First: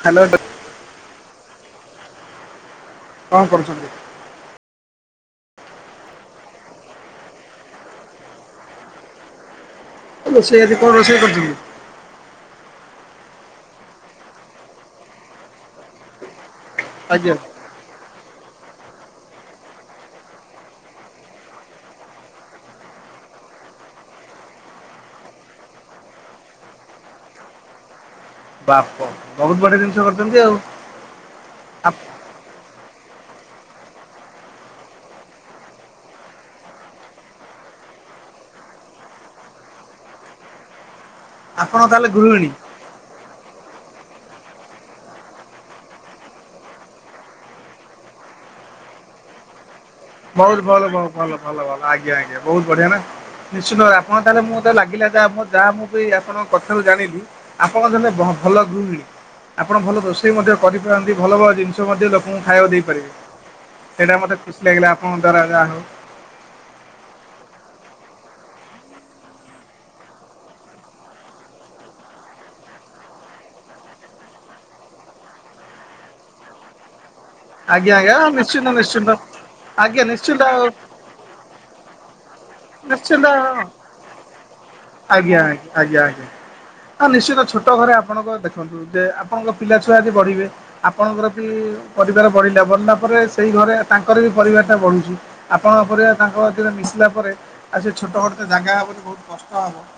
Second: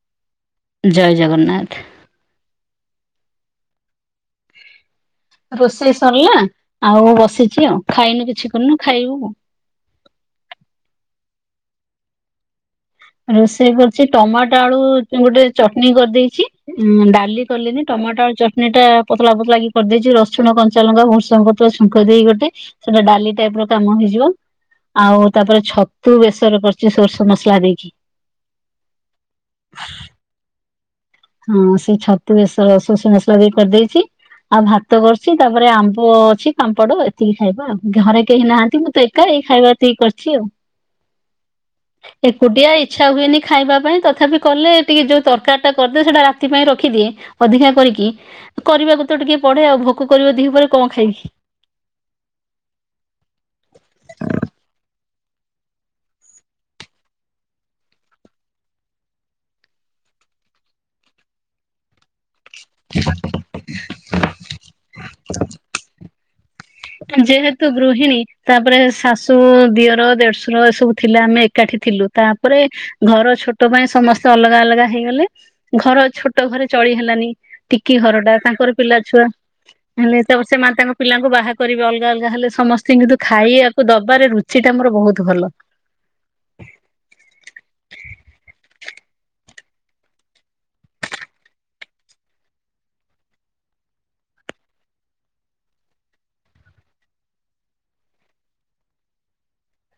ହ୍ୟାଲୋଡ। [unintelligible] ଜୟ ଜଗନ୍ନାଥ। କଣ କରୁଛନ୍ତି? ରୋଷେଇ ସରିଲା ଆଉ ବସିଛି ଆଉ ଖାଇନୁ କିଛି କରିନୁ ଖାଇବୁ। ରୋଷେଇ ଆଜି କଣ ରୋଷେଇ କରିଛନ୍ତିି? ରୋଷେଇ କରିଛି ଟମାଟୋ ଆଳୁ ଗୋଟେ ଚଟ୍ ନି କରିଦେଇଛି ଉଁ ଆଜ୍ଞା। ଡାଲି କଲିନି ଟମାଟୋ ଚଟ୍ ନୀ ଟା ପତଲା ପତଲା କି କରିଦେଇଚି ରସୁଣ କଞ୍ଚାଲଙ୍କା ଭୃସଙ୍ଗ ପତ୍ର ଛୁଙ୍କ ଦେଇ ଗୋଟେ ସେଟା ଡାଲି ଟାଇପ୍ ର କାମ ହେଇଯିବ। ଆଉ ତାପରେ ଛତୁ ବେସର କରିଚି ସୋର୍ ଷ ମସଲା ଦେଇକି। ବାପ ବହୁତ୍ ବଢିଆ ଜିନିଷ କରିଛନ୍ତି ଆଉ। ହଁ ସେଇ ଛତୁ ବେସର ସୋର୍ ଷ ମସଲା ଦେଇ କରିଦେଇଛି ଆଉ ଭାତ କର୍ ଛି ତାପରେ ଆମ୍ବ ଅଛି ପାମ୍ପଡ଼ ଏତିକି ଖାଇବା ଉ ଘରେ କେହି ନାହାନ୍ତି ମୁଁ ତ ଏ ଏଇ ଖାଇବା ଏତିକି କରିଛି ଉ। ଆପଣ ତାହେଲେ ଗୃହିଣୀ? ଏକୁଟିଆ ଇଚ୍ଛା ହୁଏନି ଖାଇବା ପାଇଁ ତଥାପି କଲେ ଟିକେ ଯୋଉ ତର୍ କାରୀ ଟା କରିଦିଏ ସେଟା ରାତି ପାଇଁ ରଖିଦିଏ ଅଧିକା କରିକି କରିବାକୁ ତ ଟିକେ ପଡେ ଆଉ ଭୋକ କ କରିବ ଦି ବହୁତ ପହରେ ଭଲ କଣ ଭଲ ଖାଇବି ଭଲ ଭଲ ଆଜ୍ଞା ଆଜ୍ଞା ବହୁତ୍ ବଢିଆ ନା। ନିଶ୍ଚିତ ଭାବେ ଆପଣ ତାହେଲେ ମୁତେ ଲାଗିଲା ଯା ଯାହା ମୁଁ ବି ଆପଣଙ୍କ କଥାରୁ ଜାଣିଲି ଆପଣ ତାଲେ ଭଲ ଗୃହିଣୀ ଆପଣ ଭଲ ରୋଷେଇ ମଧ୍ୟ କରିପାରନ୍ତି ଭଲ ଭ ଜି ନିଷ ମଧ୍ୟ ଲୋକଙ୍କୁ ଖାଇବାକୁ ଦେଇପାରିବେ ସେଇଟା ମୋତେ ଖୁସି ଲାଗିଲା ଆପଣଙ୍କ ଦ୍ୱାରା ଯାହା ହଉ। ଯେହେତୁ ଗୃହିଣୀ ତାପରେ ଶାଶୁ ଦିଅର ଦେଢ୍ ଶୁର ଏ ସବୁ ଥିଲେ ଆମେ ଏକାଠି ଥିଲୁ ତାପରେ ଘର ଛୋଟ ପାଇଁ ସମସ୍ତେ ଅଲଗା ଅଲଗା ହେଇଗଲେ ଘର ଛୋଟ ଘରେ ଚଳି ହେଲାନି ଆଜ୍ଞା ଟିକି ଆଜ୍ଞା ଘରଟା ନିଶ୍ଚିନ୍ତ ତାଙ୍କର ପିଲା ନିଶ୍ଚିନ୍ତ। ଛୁଆ ଆଜ୍ଞା ହେଲେ ନିଶ୍ଚିନ୍ତ ତାପରେ ସେ ଆଉ ମା ତାଙ୍କ ପିଲାଙ୍କୁ ବାହା କରିବି ଅଲ୍ ଗା ଅଲ୍ ଗା ହେଲେ ସମସ୍ତି କିନ୍ତୁ ନିଶ୍ଚିନ୍ତ ଖାଇବାକୁ ଦବାରେ ରୁଚି ଟା ମୋର ବହୁତ୍ ଆଜ୍ଞା ଆଜ୍ଞା ଭଲ। ଆଜ୍ଞା ଆଜ୍ଞା ଆ ନିଶ୍ଚିତ ଛୋଟ ଘରେ ଆପଣଙ୍କ ଦେଖନ୍ତୁ ଯେ ଆପଣଙ୍କ ପିଲା ଛୁଆ ଆଜି ବଢିବେ ଆପଣଙ୍କର ବି ପରିବାର ବଢିଲା ବଢିଲା ପରେ ସେଇ ଘରେ ତାଙ୍କର ବି ପରିବାର ଟା ବଢୁଛି ଆପଣ ଉପରେ ତାଙ୍କ ସାଥିରେ ମିଶିଲା ପରେ ଆଉ ସେ ଛୋଟ ଘରଟା ଜାଗା ହବନି ବହୁତ୍ କଷ୍ଟ ହବ।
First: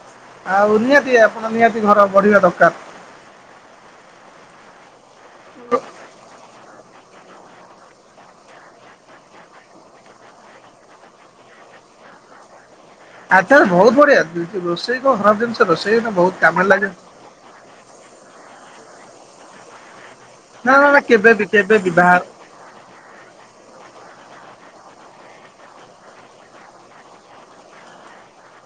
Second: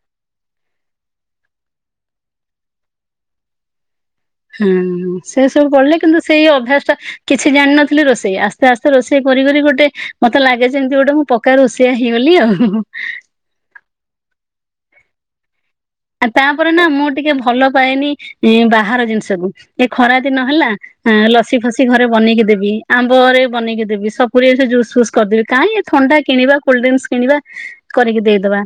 ଆଉ ନିହାତି ଆପଣ ନିହାତି ଘର ବଢିବା ଦକାର। ହୁଁ ହୁଁ ସେ ସବୁ ପଢିଲେ କିନ୍ତୁ ସେଇ ଅଭ୍ୟାସ ଟା କିଛି ଜାଣିନଥିଲି ରୋଷେଇ ଆସ୍ତେ ଆସ୍ତେ ରୋଷେଇ କରି କରି ଗୋଟେ ମତେ ଲାଗେ ଯେମିତି ଗୋଟେ ମୁ ପ ପକା ରୋଷେଇଆ ହେଇଗଲି ଉ। [unintelligible] ବହୁତ ବଢିଆ ରୋଷେଇ କଣ ଖରାପ ଜିନିଷ। ରୋଷେଇ ତ ଆ ତାପରେ ନା ମୁଁ ଟିକେ ଭଲ ପାଏନି ବାହାର ଜିନିଷକୁ। ଏ ଖରା ଦିନ ହେଲା ନା ନା ନା କେବେ ବି ଲସି କେବେ ଫସି ବି ଘରେ ବାହାର ବନେଇକି ଦେବି। ଆମ୍ବରେ ବନେଇକି ଦେବି, ସପୁରୀରେ ଜୁସ୍ ଫୁସ୍ କରିଦେବି କାହିଁ ଏଇ ଥଣ୍ଡା କିଣିବା କୋଲ୍ଡ ଡ୍ରିଙ୍କସ୍ କିଣିବା। କରିକି ଦେଇଦବା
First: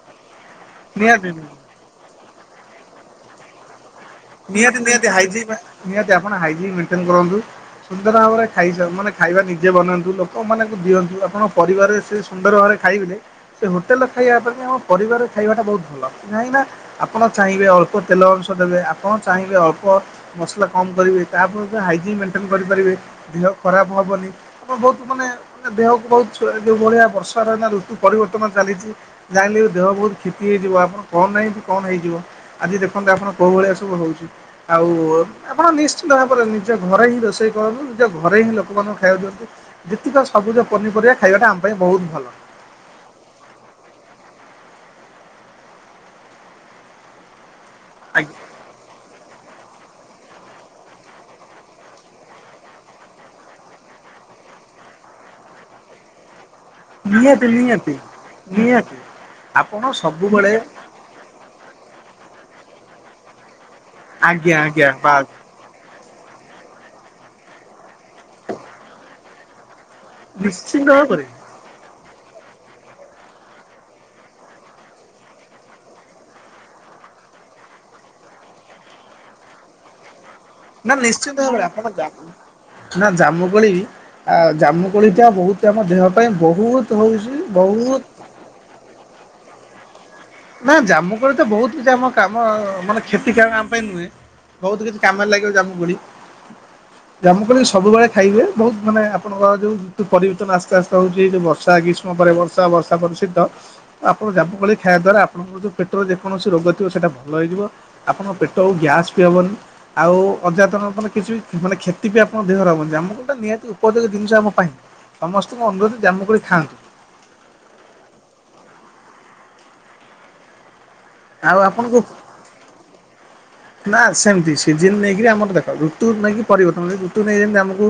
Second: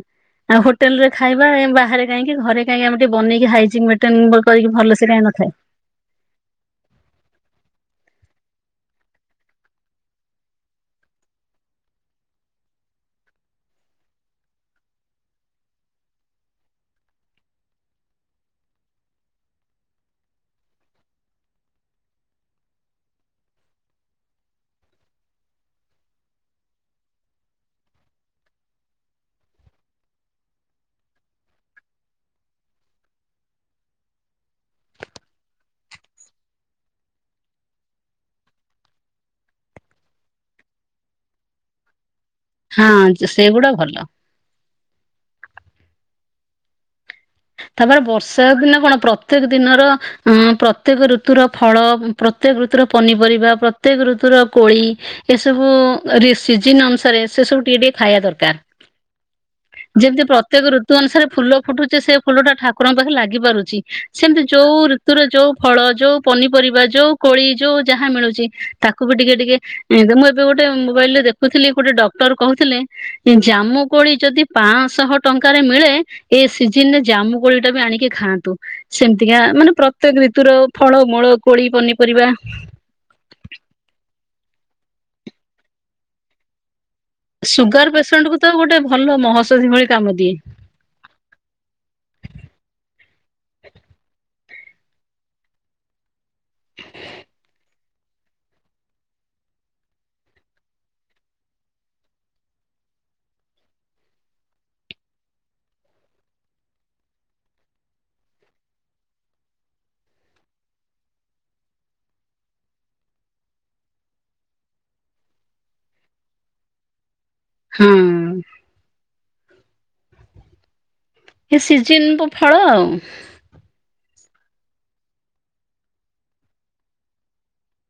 ଆଉ ହୋଟେଲ ରେ ନିହାତି ଖାଇବା ନିହାତି ବାହାରେ କାହିଁକି ଘରେ କାହିଁକି ଆମେ ଟିକେ ବନେଇକି ହାଇଜିନିକ୍ କରିକି ନିହାତି ନିହାତି ଭଲସେ କାଇଁ ନ ହାଇଜିନ୍ ଖାଇବା। ନିହାତି ଆପଣ ହାଇଜିନ୍ ମେଣ୍ଟେନ୍ କରନ୍ତୁ। ସୁନ୍ଦର ଭାବରେ ଖାଇଯା, ମାନେ ଖାଇବା ନିଜେ ବନାନ୍ତୁ ଲୋକମାନଙ୍କୁ ଦିଅନ୍ତୁ ଆପଣଙ୍କ ପରିବାରରେ ସେ ସୁନ୍ଦର ଭାବ ଖାଇଦେଲେ ସେ ହୋଟେଲରେ ଖାଇବା ଅପେକ୍ଷା ଆମ ପରିବାରରେ ଖାଇବାଟା ବହୁତ ଭଲ କାହିଁକିନା ଆପଣ ଚାହିଁବେ ଅଳ୍ପ ତେଲ ଅଂଶ ଦେବେ ଆପଣ ଚାହିଁବେ ଅଳ୍ପ ମସଲା କମ୍ କରିବେ ତାଫଳରେ ହାଇଜିନ୍ ମେଣ୍ଟେନ କରିପାରିବେ, ଦେହ ଖରାପ ହବନି। ଆପଣ ବହୁତ ମାନେ ମାନେ ଦେହକୁ ବହୁତ ଯୋଉ ଭଳିଆ ବର୍ଷା ର ଏଇନା ଋତୁ ପରିବର୍ତ୍ତନ ଚାଲିଛି। ଜାହାହେଲେବି ଦେହ ବହୁତ କ୍ଷତି ହେଇଯିବ ଆପଣ କଣ ନାହିଁ କଣ ହେଇଯିବ ଆଜି ଦେଖନ୍ତୁ ଆପଣ କୋଉ ଭଳିଆ ସବୁ ହଉଛି, ଆଉ ଆପଣ ନିଶ୍ଚିିତ ଭାବରେ ନିଜ ଘରେ ହିଁ ରୋଷେଇ କରନ୍ତୁ। ନିଜ ଘରେ ହିଁ ଲୋକମାନଙ୍କୁ ଖାଇବାକୁ ଦିଅନ୍ତୁ। ଯେତିକ ସବୁଜ ପନିପରିବା ଖାଇବାଟା ଆମ ପାଇଁ ବହୁତ ଭଲ। ହଁ ସେଇଗୁଡା ଭଲ। ତାପରେ ଆଜ୍ଞା ବର୍ଷା ଦିନ କଣ ପ୍ରତ୍ୟେକ ଦିନର ଆଁ ପ୍ରତ୍ୟେକ ଋତୁର ଫଳ, ପ୍ରତ୍ୟେକ ଋତୁର ପନିପରିବା, ପ୍ରତ୍ୟେକ ଋତୁର କୋଳି। ଏସବୁ ରିସ୍ ସିଜିନ ଅନୁସାରେ ସେ ନିହାତି ସବୁ ଟିକେ ନିହାତି ଟିକେ ଖାଇଆ ଦରକାର। ନିହାତି। ଆପଣ ଯେମିତି ସବୁବେଳେ ପ୍ରତ୍ୟେକ ଋତୁ ଋତୁ ଅନୁସାରେ ଫୁଲ ଫୁଟୁଚି ସେ ଫୁଲ ଟା ଠାକୁରଙ୍କ ପାଖରେ ଲାଗି ପାରୁଚି, ସେମିତି ଆଜ୍ଞା ଯୋଉ ଆଜ୍ଞା ଋତୁରେ ବାସ୍ ଯୋଉ ଫଳ, ଯୋଉ ପନିପରିବା, ଯୋଉ କୋଳି, ଯୋଉ ଯାହା ମିଳୁଚି ତାକୁ ବି ଟିକେ ଟିକେ ଏଇତ, ମୁଁ ଏବେ ଗୋଟେ ନିଶ୍ଚିନ୍ତ ମୋବାଇଲରେ ଭାବରେ ଦେଖୁଥିଲି ଗୋଟେ ଡ଼ ଡକ୍ଟର କହୁଥିଲେ ଜାମୁ କୋଳି ଯଦି ପାଞ୍ଚଶହ ଟଙ୍କାରେ ମିଳେ ଏ ସିଜିନରେ ଜାମୁ କୋଳି ଟା ବି ଆଣିକି ଖାଆନ୍ତୁ। ସେମତିକା ମାନେ ପ୍ରତ୍ୟେକ ରିତୁର ନା ଫଳ, ମୂଳ, ନିଶ୍ଚିନ୍ତ ଭାବରେ କୋଳି, ଆପଣ ଜାମୁ ପନିପରିବା। ଜାମୁକୋଳି ଆ ଜାମୁକୋଳି ଟା ବହୁତ ଆମ ଦେହ ପାଇଁ ବହୁତ ହଉଛି ସୁଗାର ବହୁତ ପେସେଣ୍ଟ କୁ ତ ଗୋଟେ ଭଲ ମହୋଷଧି ଭଳି କାମ ଦିଏ। ନା ଜାମୁ କୋଳି ତ ବହୁତ କିଛି କାମ ମାନେ କ୍ଷତିକାର କାମ ପାଇଁ ନୁହେଁ। ବହୁତ କିଛି କାମରେ ଲାଗିବ ଜାମୁକୋଳି। ଜାମୁକୋଳି ସବୁବେଳେ ଖାଇହୁଏ, ବହୁତ ମାନେ ଆପଣଙ୍କ ଯୋଉ ଋତୁ ପରିବେର୍ତ୍ତନ ଆସ୍ତେ ଆସ୍ତେ ହଉଚି ଯୋଉ ବର୍ଷା ହେଇକି ଗ୍ରୀଷ୍ମ ପରେ ବର୍ଷା, ବର୍ଷା ପରେ ଶୀତ ଆପଣ ଜାମୁକୋଳି ଖାଇଆ ଦ୍ୱାରା ଆପଣଙ୍କର ଯୋଉ ପେଟର ଯେକୌଣସି ରୋଗ ଥିବ ସେଇଟା ଭଲ ହେଇଯିବ ଆପଣଙ୍କ ପେଟ ଆଉ ଗ୍ୟାସ୍ ବି ହେବନି। ଆଉ ଅଯାତନ ମାନେ କିଛିବି ମାନେ କ୍ଷତି ବି ଆପଣ ଦେହର ହବନି ଜାମୁକୋଳି ଟା ନିହାତି ଉପଯୋଗୀ ଜିନିଷ ଆମ ପାଇଁ। ସମସ୍ତିଙ୍କୁ ଅନୁରୋଧ ଜାମୁକୋଳି ଖାଆନ୍ତୁ। ହଁ, ଆଉ ଏ ଆପଣଙ୍କୁ ସିଜିନ ଫଳ ଆଉ। ନା ସେମିତି ସିଜିିନ ନେଇକି ଆମର ଦେଖ ଋତୁ ନେଇକି ପରିବର୍ତ୍ତନ। ଋତୁ ନେଇ ଯେମିତି ଆମକୁ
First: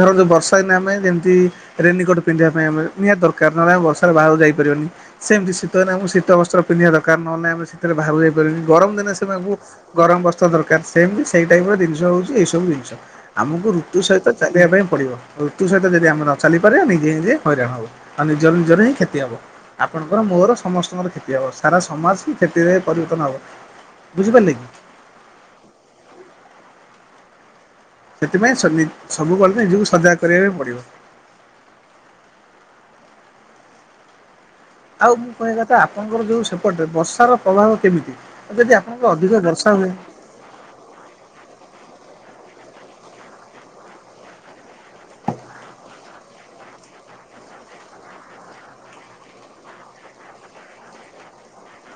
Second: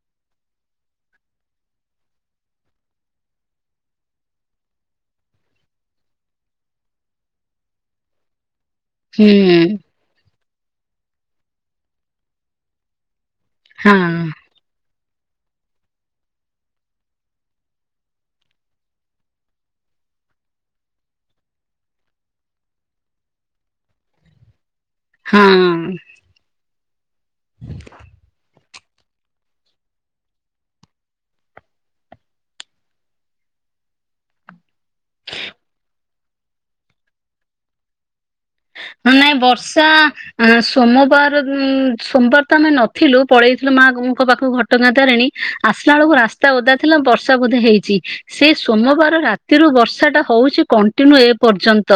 ଧରନ୍ତୁ ବର୍ଷା ଦିନେ ଆମେ ଯେମିତି ରେନିକୋର୍ଟ ପିନ୍ଧିବା ପାଇଁ ଆମେ ନିହାତି ଦରକାର। ନହେଲେ ଆମେ ବର୍ଷାରେ ବାହାରକୁ ଯାଇପାରିବାନି। ସେମିତି ଶୀତ ଦିନେ ଆମକୁ ଶୀତ ବସ୍ତ୍ର ପିନ୍ଧିବା ଦରକାର ନହେଲେନାଇଁ ଆମେ ଶୀତରେ ବାହାରକୁ ଯାଇପାରିବାନି। ଗରମ ଦିନେ ହୁଁ ସେମାନଙ୍କୁ ଗରମ ବସ୍ତ୍ର ଦରକାର। ସେମିତି ସେଇ ଟାଇପ୍ ର ଜିନିଷ ହେଉଛି ଏଇସବୁ ଜିନିଷ। ଆମକୁ ଋତୁ ହଁ। ସହିତ ଚାଲିବା ପାଇଁ ପଡ଼ିବ। ଋତୁ ସହିତ ଯଦି ଆମର ଚାଲିପାରିବାନି ନିଜେ ନିଜେ ହଇରାଣ ହବ। ଆଉ ନିଜର ନିଜର ହିଁ କ୍ଷତି ହବ। ଆପଣଙ୍କର ମୋର ସମସ୍ତଙ୍କର କ୍ଷତି ହବ ସାରା ସମାଜ ହିଁ କ୍ଷତିରେ ପରିବର୍ତ୍ତନ ହବ। ବୁଝିପାରିଲେ କି? ହଁ। ସେଥିପାଇଁ ସବି ସବୁ ବେଳେ ନିଜକୁ ସଜାଗ କରିବାକୁ ପଡ଼ିବ। ଆଉ ମୁଁ କହିବା କଥା ଆପଣଙ୍କର ଯୋଉ ସେପଟରେ ବର୍ଷାର ପ୍ରଭାବ କେମିତି? ଯଦି ଆପଣଙ୍କ ନାଇଁ ବର୍ଷା ମୁଁ ସୋମବାର ଉଁ, ସୋମ୍ବାର ତ ଆମେ ନଥିଲୁ ପଳେଇଥିଲୁ ମାଙ୍କ ପାଖକୁ ଘଟ ଟଗାଁ ତାରିଣୀ ଆସିଲା ବେଳକୁ ରାସ୍ତା ଓଦା ଥିଲା ବର୍ଷା ବୋଧେ ହେଇଛି। ସେ ସୋମବାର ରାତିରୁ ବର୍ଷା ଟା ହଉଛି କଣ୍ଟିନ୍ୟୁ ଏ ପର୍ଯ୍ୟନ୍ତ।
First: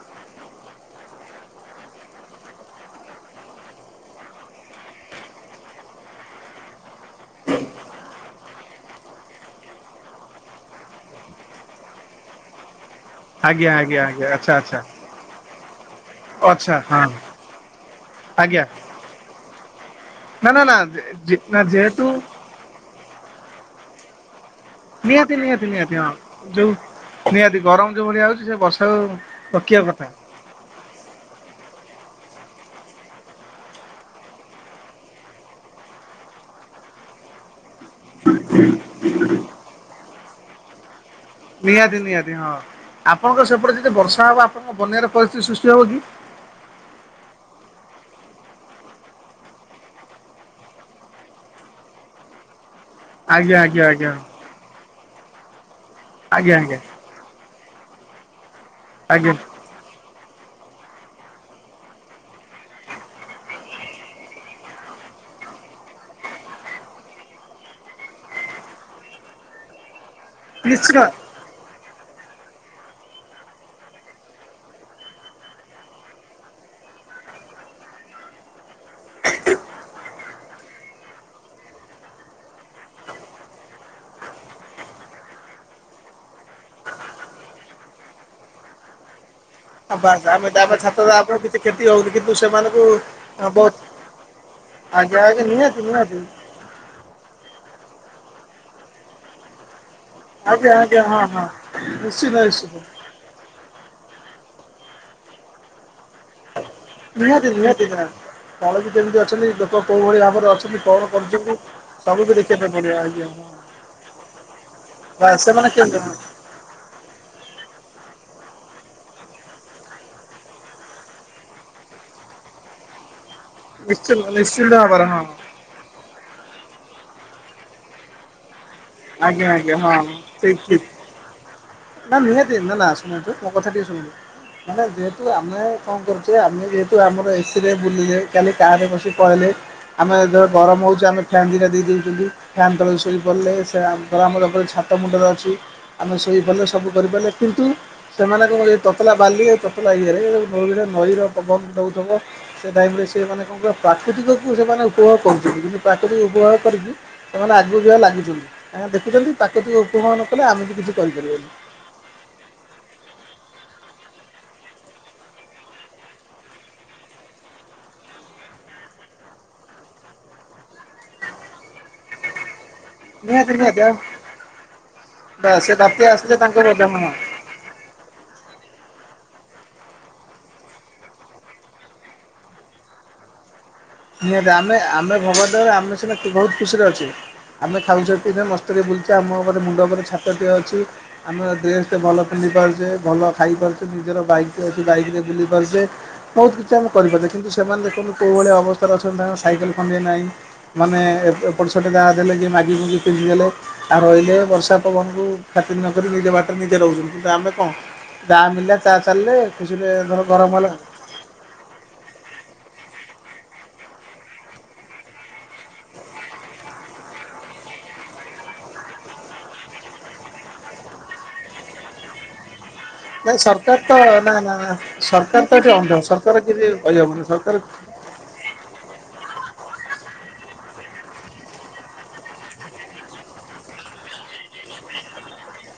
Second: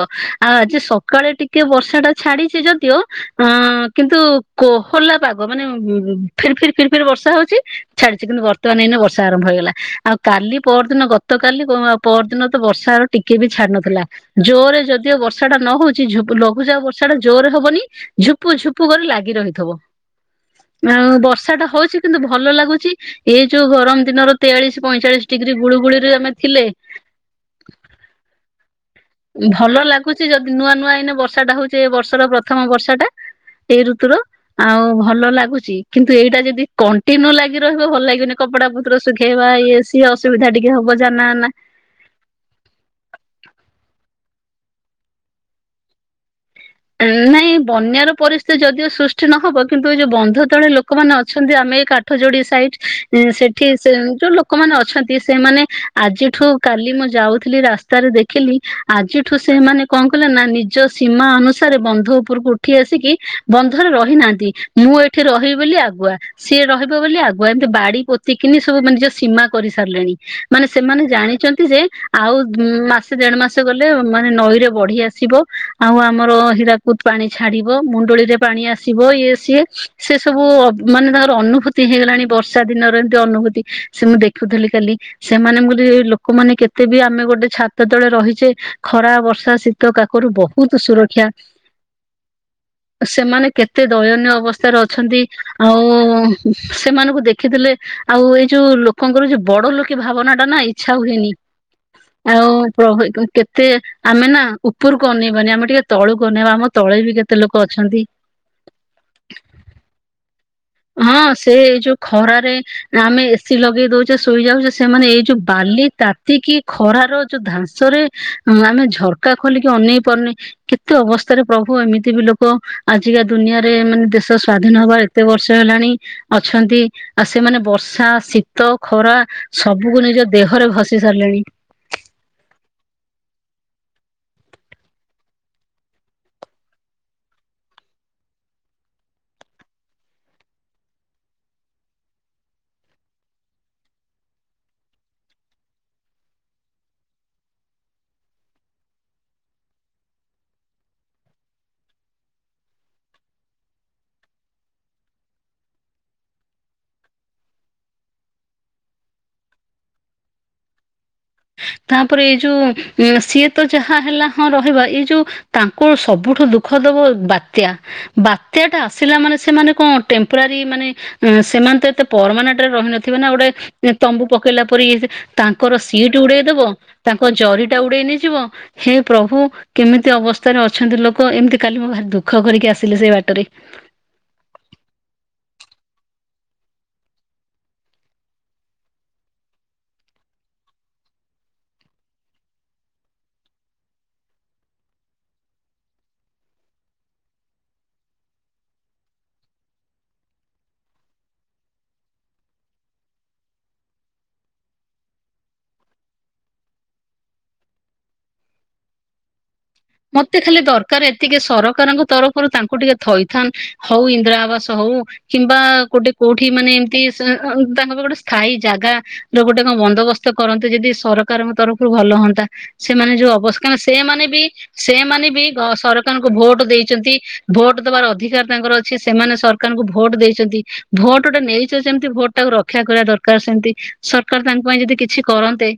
ଆଉ ଆଜି ସକାଳେ ଟିକ କେ ବର୍ଷା ଟା ଛାଡିଛି ଯଦିଓ ଅଁ, କିନ୍ତୁ କୋହଲା ପାଗ ମାନେ ଗୁଁ, ଗୁଁ ଫିର୍ ଫିର୍ ଫିର୍ ବର୍ଷା ହଉଛି ଛାଡିଛି କିନ୍ତୁ ବର ତ ଏଇନେ ନେ ବର୍ଷା ଆରମ୍ଭ ହେଇଗଲା। ଆଉ କାଲି ପରଦିନ ଗତକାଲି ପଅ-ପରଦିନ ତ ବର୍ଷାର ଟିକେ ବି ଆଜ୍ଞା ଛାଡୁ ଆଜ୍ଞା ନଥିଲା। ଆଜ୍ଞା ଆଚ୍ଛା ଆଚ୍ଛା ଜୋରରେ ଯିଦିଓ ବର୍ଷା ଟା ନ ହଉଛି ଝୁପୁ ଆଚ୍ଛା ଲଘୁଚାପ ବର୍ ହଁ ଷା ଟା ଜୋରରେ ହବନି ଝୁପୁ ଆଜ୍ଞା। ଝୁପୁ କରି ଲାଗି ରହିଥିବ। ନା ନା ନା ଆଉ ଯେ ବର୍ଷା ନା ଟା ହଉଛି ଯେହେତୁ କିନ୍ତୁ ଭଲ ଲାଗୁଛି ଏଇ ଯୋଉ ଗରମ ଦିନର ତେୟାଳିଶ ପଇଁଚାଳିଶ ନିହାତି ଡିଗ୍ରୀ ନିହାତି ନିହାତି ଗୁଳୁଗୁଳି ହଁ ରେ ଆମେ ଥିଲେ। ଯୋଉ ନିହାତି ଗରମ ଯୋଉ ଭଳିଆ ହଉଛି ସେ ବର୍ଷା ଉ ଭଲ ଲାଗୁଚି ଯଦି ନୂଆ ନୂଆ ଏଇନେ ବର୍ଷା ଟା ହଉଛି ଏ ବର୍ଷର ପ୍ରଥମ ବର୍ଷା ଟା। ସେଇ ଋତୁର ଆଉ ଭଲ ଲାଗୁଛି କିନ୍ତୁ ଏଇଟା ଯଦି କଣ୍ଟିନ୍ୟୁ ଲାଗି ରହିବ ଭଲ ଲାଗିବନି। କପଡା ପତର ଶୁଖେଇବା ଇଏ ସେ ଅସୁବିଧା ଟିକେ ହବ ଜାନା ଆନା। ନିହାତି ନିହାତି ହଁ ଆପଣଙ୍କ ସେପଟେ ଯଦି ବର୍ଷା ହବ ଆପଣଙ୍କ ବନ୍ୟାର ପରିସ୍ଥିତି ସୃଷ୍ଟି ହବ କି? ନାଇଁ ବନ୍ୟାର ପରିସ୍ଥିତି ଯଦିଓ ସୃଷ୍ଟି ନହବ କିନ୍ତୁ ଏ ଯୋଉ ବନ୍ଧ ତଳେ ଲୋକମାନେ ଅଛନ୍ତି ଆମେ ଏ କା ଠ ଯୋଡି ସାଇଟ୍ ଏଁ, ଆଜ୍ଞା ସେଠି ଆଜ୍ଞା ସେ ଆଜ୍ଞା ଯୋଉ ଆଜ୍ଞା ଲୋକମାନେ ଅଛନ୍ତି ସେମାନେ ଆଜିଠୁ ଆଜ୍ଞା କାଲି ମୁଁ ଯାଉ ଥିଲି ରାସ୍ତାରେ ଦେଖିଲି ଆଜ୍ଞା ଆଜିଠୁ ସେମାନେ କଣ କଲେ ନା ନିଜ ସୀମା ଅନୁସା ସାରେ ବନ୍ଧ ଉପରକୁ ଉଠି ଆସିକି ବନ୍ଧରେ ରହିନାହାନ୍ତି ମୁଁ ଏଠି ରହିବି ବୋଲି ଆଗୁଆ ସିଏ ରହିବ ବୋଲି ଆଗୁଆ ଏମିତି ବାଡି ପୋତିକିନି ସବୁ ମାନେ ନିଜ ସୀମା କରି ସାରିଲେଣି। ମାନେ ନିଶ୍ଚିତ ସେମାନେ ଜାଣିଚନ୍ତି ଯେ ଆଉ ଉଁ, ମାସେ ଦେଢ ମାସ ଗଲେ ମାନେ ନଈରେ ବଢି ଆସିବ ଆଉ ଆ ମର ହୀରାକୁଦ ପାଣି ଛାଡିବ। ମୁଣ୍ଡଳି ରେ ପାଣି ଆସିବ ଇଏ ସିଏ ସେ ସବୁ ଅ, ମାନେ ତାଙ୍କର ଅନୁଭୂତି ହେଇଗଲାଣି ବର୍ଷା ଦିନର ଏମିତି ଅନୁଭୂତି। ସେ ମୁଁ ଦେଖୁଥିଲି କାଲି। ସେମାନେ ବୋଲି ଲୋକମାନେ କେତେ ବି ଆମେ ଗୋଟେ ଛାତ ତଳେ ରହିଛେ ଖରା ବର୍ଷା ଶୀ ତ ବାସ୍ କାକରରୁ ଆମେ ବହୁତ ଆମେ ସୁର ଛାତ୍ର କ୍ଷା ଆମର କିଛି କ୍ଷତି ହଉନି କିନ୍ତୁ ସେମାନଙ୍କୁ ସେମାନେ ବହୁତ କେତେ ଦୟନୀୟ ଅବସ୍ଥାରେ ଅଛନ୍ତି। ଆଜ୍ଞା ଆଜ୍ଞା ଆଉ ନିହାତି ନିହାତି ସେମାନଙ୍କୁ ଦେଖିଥିଲେ ଆଉ ଏଇ ଯୋଉ ଲୋକଙ୍କର ଯୋଉ ବଡ ଲୋ କେ ଭାବନା ଟା ନା ଆଜ୍ଞା ଇଚ୍ଛା ଆଜ୍ଞା ହଁ ହୁଏନି ହଁ ନିଶ୍ଚିତ ଆଉ ନିଶ୍ଚିତ ପ୍ର- ହି-କେତେ ତେ ଆମେ ନା ଉପରକୁ ଅନେଇବାନି ଆମେ ଟିକେ ତଳୁକୁ ଅନେଇବା ଆମ ତଳେ ବି କେତେ ଲୋକ ଅଛନ୍ତି। ତଳେ ବି କେମିତି ଅଛନ୍ତି ଲୋକ କୋଉ ଭଳି ଭାବରେ ଅଛନ୍ତି। କଣ ହଁ ସେ କରୁଛନ୍ତି ଏଇ ଯୋଉ ସବୁ ବି ଖରାରେ ଦେଖିବା ପାଇଁ ପଡିବ ଆମେ ଆଜ୍ଞା ହଁ ଏସିି ଲଗେଇ ଦଉଛେ ଶୋଇଯାଉଚେ। ସେମାନେ ଏଇ ଯୋଉ ବାସ୍ ସେମାନେ ବାଲି କେମିତି ହଁ ତାତିକି ଖରାର ଯୋଉ ଧାଂସ ରେ ଅଁ, ଆମେ ଝରକା ଖୋଲିକି ଅନେଇ ପାରୁନି କେତେ ଅବସ୍ଥାରେ ପ୍ରଭୁ ଏମିତି ବି ଲୋକ ଆଜିକା ଦୁନିଆରେ ଏ ମାନେ ନିଶ୍ଚିନ୍ତ ଦେଶ ନିଶ୍ଚିନ୍ତ ସ୍ଵାଧୀନ ହବା ଭାବରେ ଏତେ ହଁ ବର୍ଷ ଷ ହେଲାଣି ଅଛନ୍ତି। ଆଉ ସେମାନେ ବର୍ଷା ଶୀ ତ ଖରା, ଆଜ୍ଞା ଆଜ୍ଞା ହଁ ସବୁକୁ ନିଜ ଠିକ୍ ଦେହରେ ଠିକ୍ ଘଷି ସାରିଲେଣି। ନା ନିହାତି, ନା ନା ଶୁଣନ୍ତୁ, ମୋ କଥା ଟିକେ ଶୁଣନ୍ତୁ ମାନେ ଯେହେତୁ ଆମେ କଣ କରୁଚେ, ଆମେ ଯେହେତୁ ଆମର ଏସି ରେ ବୁଲିଲେ, କାଲି କାର୍ ରେ ବସି ପଳେଇଲେ। ଆମେ ଯେତେବେଳେ ଗରମ ହଉଚି, ଆମେ ଫ୍ୟାନ୍ ଦିନା ଦେଇଦଉଚନ୍ତି, ଫ୍ୟାନ୍ ତଳେ ଶୋଇ ପଡ଼ିଲେ, ସ ସେ [unintelligible] ଛାତ ମୁଣ୍ଡରେ ଅଛି, ଆମେ ଶୋଇ ପଡ଼ିଲେ, ସବୁ କରିପାରିଲେ କିନ୍ତୁ ସେମାନେ କଣ କରିବେ, ତତଲା ବାଲି, ଆଉ ତତଲା ଇଏରେ, ନଈରେ ନଈ ର ପବନ ଦଉଥିବ ସେ ଟାଇମ୍ ରେ ସେମାନେ କଣ କହ, ପ୍ରାକୃତିକ କୁ ସେମାନେ ଉପଭୋଗ କରୁଚନ୍ତି କିନ୍ତୁ ପ୍ରାକୃତିକୁ ଉପଭୋଗ କରିକି ସେମାନେ ଆଗକୁ ଯିବା ଲାଗୁଚନ୍ତି, କାଁଇନା ଦେଖୁଚନ୍ତି ପ୍ରାକୁତିକ କୁ ଉପଭୋଗ ନ କଲେ ଆମେ ବି କିଛି କରିପାରିବାନି। ତାପରେ ଏଇ ଯୋଉ, ସିଏ ତ ଯାହା ହେଲା ହଁ ରହିବା, ଏଇ ଯୋଉ ତାଙ୍କୁ ସବୁଠୁ ଦୁଃଖ ଦବ ବାତ୍ୟା। ବାତ୍ୟା ଟା ଆସିଲା ମାନେ ସେମାନେ କଣ, ଟେମ୍ପୋରାରୀ ମାନେ ସେମାନେ ତ ଏତେ ପରମାନେଟ୍ ରେ ରହିନଥି ଥିବା ନା ଗୋଟେ ନିହାତି ନିହାତି ଆଉ ତମ୍ବୁ ପକେଇଲା ପରି, ବା ସେ ତାଙ୍କର ବାତ୍ୟା ସିଟ୍ ଆସିଲେ ତାଙ୍କ ଉଡେଇଦବ, ବୋଝ ମୁହଁ। ତାଙ୍କ ଜରିଟା ଉଡେଇ ନେଇଯିବ, ହେ ପ୍ରଭୁ କେମିତି ଅବସ୍ଥାରେ ଅଛନ୍ତି ଲୋକ, ଏମିତି କାଲି ମୁଁ ଭାରି ଦୁଃଖ କରିକି ଆସିଲି ସେଇ ବାଟରେ ନିହାତି ଆମେ, ଆମେ ଭଗବାନ ଦୟାରୁ, ଆମେ ସିନା ବହୁତ୍ ଖୁସିରେ ଅଛେ। ଆମେ ଖାଉଚେ, ପିଉଚେ, ମସ୍ତିରେ ବୁଲୁଚେ, ଆମ ଉପରେ ମୁଣ୍ଡ ଉପରେ ଛାତଟିଏ ଅଛି। ଆମେ ଡ୍ରେସ୍ ଟେ ଭଲ ପିନ୍ଧି ପାରୁଚେ, ଭଲ ଖାଇ ପାରୁଚେ, ନିଜର ବାଇକ୍ ଟେ ଅଛି, ବାଇକ୍ ରେ ବୁଲି ପାରୁଚେ। ବହୁତ କିଛି ଆମେ କରିପାରୁଚେ କିନ୍ତୁ ସେମାନେ ଦେଖନ୍ତୁ କୋଉ ଭଳି ଅବସ୍ଥାରେ ଅଛନ୍ତି, ତାଙ୍କର ସାଇକେଲ୍ ଖଣ୍ଡିଏ ନାହିଁ। ମାନେ ଏପଟ ସେପଟ ଯାହା ଦେଲେ, ଯେ ମାଗି ମୁଗି ପିନ୍ଧିଦେଲେ ଆଉ ରହିଲେ, ବର୍ଷା ପବନ କୁ ଖାତିର ନକରି ନିଜ ବାଟରେ ନିଜେ ରହୁଚନ୍ତି କିନ୍ତୁ ଆମେ କଣ ଯା ମିଳିଲା ତା ଚାଲିଲେ, ଖୁସିରେ ଧର ଗରମ ହେଲା ଟିକେ ସରକାରଙ୍କ ତରଫରୁ ତାଙ୍କୁ ଟିକେ ଥଇଥାନ ହଉ, ଇନ୍ଦିରା ଆବାସ ହଉ। କିମ୍ବା ଗୋଟେ କୋଉଠି ମାନେ ଏମତି, ତାଙ୍କ ପାଇଁ ଗୋଟେ ସ୍ଥାୟୀ ଜାଗା ଗୋଟେ କଣ ବନ୍ଦୋବସ୍ତ କରନ୍ତି ଯଦି ସରକାରଙ୍କ ତରଫରୁ, ଭଲ ହୁଅନ୍ତା। ସେମାନେ ଯୋଉ ନାଇଁ ଅବସ୍କାନ, ସରକାର ତ ସେମାନେ ନା ବି ନା ଏମାନେ ବି ସରକାର ତ ଗ ଏଠି ଅନ୍ଧ ସରକାରଙ୍କୁ ସରକାର ଭୋଟ କିଛି ଦେଇଚନ୍ତି, କହିହବନି ସରକାର ଭୋଟ୍ ଦେବାର ଅଧିକାର ତାଙ୍କର ଅଛି, ସେମାନେ ସରକାରଙ୍କୁ ଭୋଟ ଦେଇଚନ୍ତି, ଭୋଟ୍ ଗୋଟେ ନେଇଚ ଯେମିତି ଭୋଟ ଟାକୁ ରକ୍ଷା କରିବା ଦରକାର। ସରକାର ସେମିତି, ସରକାର ତାଙ୍କ ପାଇଁ ଯଦି କିଛି କରନ୍ତେ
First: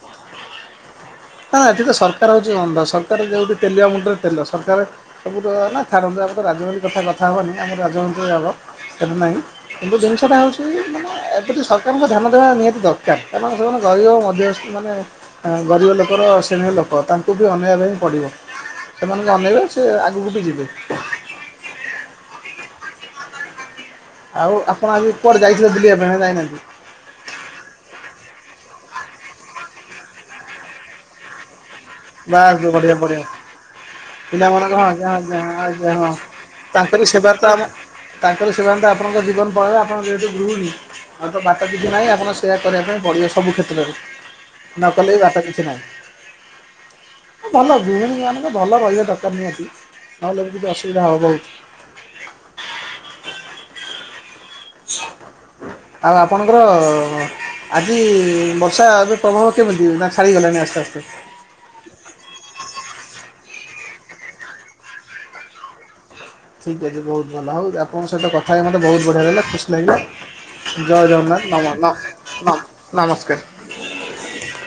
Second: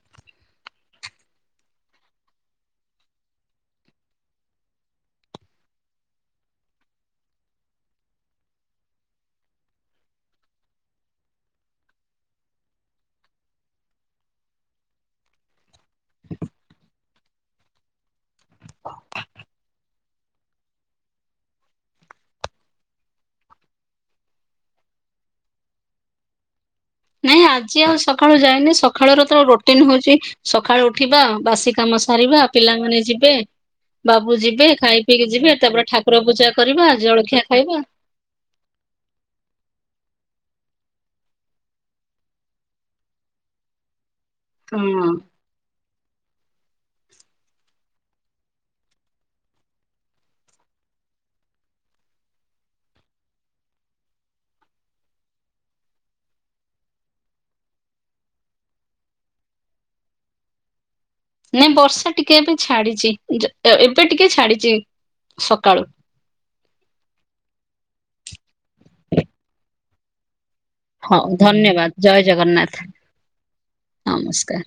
ହଁ ଏଠିତ ସରକାର ହଉଚି ଅନ୍ଧ, ସରକାର ଯୋଉଠି ତେଲଆ ମୁଣ୍ଡରେ ତେଲ, ସରକାର ସବୁ ତ ନା ଛାଡ଼ନ୍ତୁ ଆମର ତ ରାଜନୀତି କଥା କଥା ହବାନି, ଆମର ରାଜମନ୍ତ୍ରୀ ହବ, ସେଠା ନାହିଁ କିନ୍ତୁ ଜିନିଷଟା ହଉଚି, ମାନେ ଏମତି ସରକାରଙ୍କୁ ଧ୍ୟାନ ଦେବା ନିହାତି ଦରକାର, କାରଣ ସେମାନେ ଗରିବ ଆଦି ମାନେ ଗରିବ ଲୋ ତାଙ୍କର ଶ୍ରେଣୀ ଲୋକ, ତାଙ୍କୁ ବି ଅନେଇବା ପାଇଁ ପଡ଼ିବ, ସେମାନଙ୍କୁ ଅନେଇଲେ ସେ ଆଗକୁ ବି ଯିବେ। ଆଉ ଆପଣ ଆଜି କୁଆଡେ ଯାଇଥିଲେ ବୁଲିବା ପାଇଁ, ନା ଯାଇନାହାନ୍ତି? ନାଇଁ ଆଜି ଆଉ ସକାଳୁ ଯାଇନି ସକାଳୁ ର ତ ରୋଟିନ୍ ହଉଚି, ସକାଳୁ ଉଠିବା ବାସି କାମ ସାରିବା, ବାସ୍ ବଢ଼ିଆ ପିଲାମାନେ ବଢ଼ିଆ ଯିବେ ବାବୁ ଯିବେ, ପିଲାମାନଙ୍କ ହଁ ଖାଇ ଆଜ୍ଞା ପିଇକି ଆଜ୍ଞା ଯିବେ, ତାପରେ ଆଜ୍ଞା ହଁ ଠାକୁର ପୂଜା କରିବା, ତାଙ୍କରି ସେବାରେ ଜଳଖିଆ ତ ଆମ ଖାଇବା। ତାଙ୍କର ସେବାରେ ଆପଣଙ୍କ ଜୀବନ ପଳେଇବ, ଆପଣ ଯେହେତୁ ଗୃହିଣୀ ଆଉ ତ ବାଟ କିଛି ନାହିଁ ଆପଣ ସେୟା କରିବା ପାଇଁ ପଡିବ ସବୁ କ୍ଷେତ୍ରରେ, ନ ହଁ। କଲେ ବି ବାଟ କିଛି ନାହିଁ। ଭଲ, ଗୃହିଣୀ ମାନେ ବି ଭଲ ରହିବା ଦରକାର ନିହାତି। ନହେଲେ ବି କି ଅସୁବିଧା ହବ ବହୁତ। [inaudible] ଆଉ ଆପଣଙ୍କର ଅ ଅ ଆଜି ବର୍ଷା ଏବେ ପ୍ରଭାବ କେମିତି ନା ଛାଡ଼ିଗଲାଣି ଆସ୍ତେ ଆସ୍ତେ? ନାଇଁ ବର୍ଷା ଟିକେ ଏବେ ଛାଡିଚି ଯ ଏବେ ଟିକେ ଛାଡିଚି ସକାଳୁ। ଠିକ୍ ଅଛି ବହୁତ ଭଲ ଆଉ ଆପଣଙ୍କ ସହିତ କଥା ହେଇ ମତେ ବହୁତ ବଢିଆ ଦେଲା ଖୁସି ଲାଗିଲା ଜୟ ହଉ ଜଗନ୍ନାଥ ନମ ଧନ୍ୟବାଦ ନ ଜୟ ନ ଜଗନ୍ନାଥ ନମସ୍କାର। ନମସ୍କାର।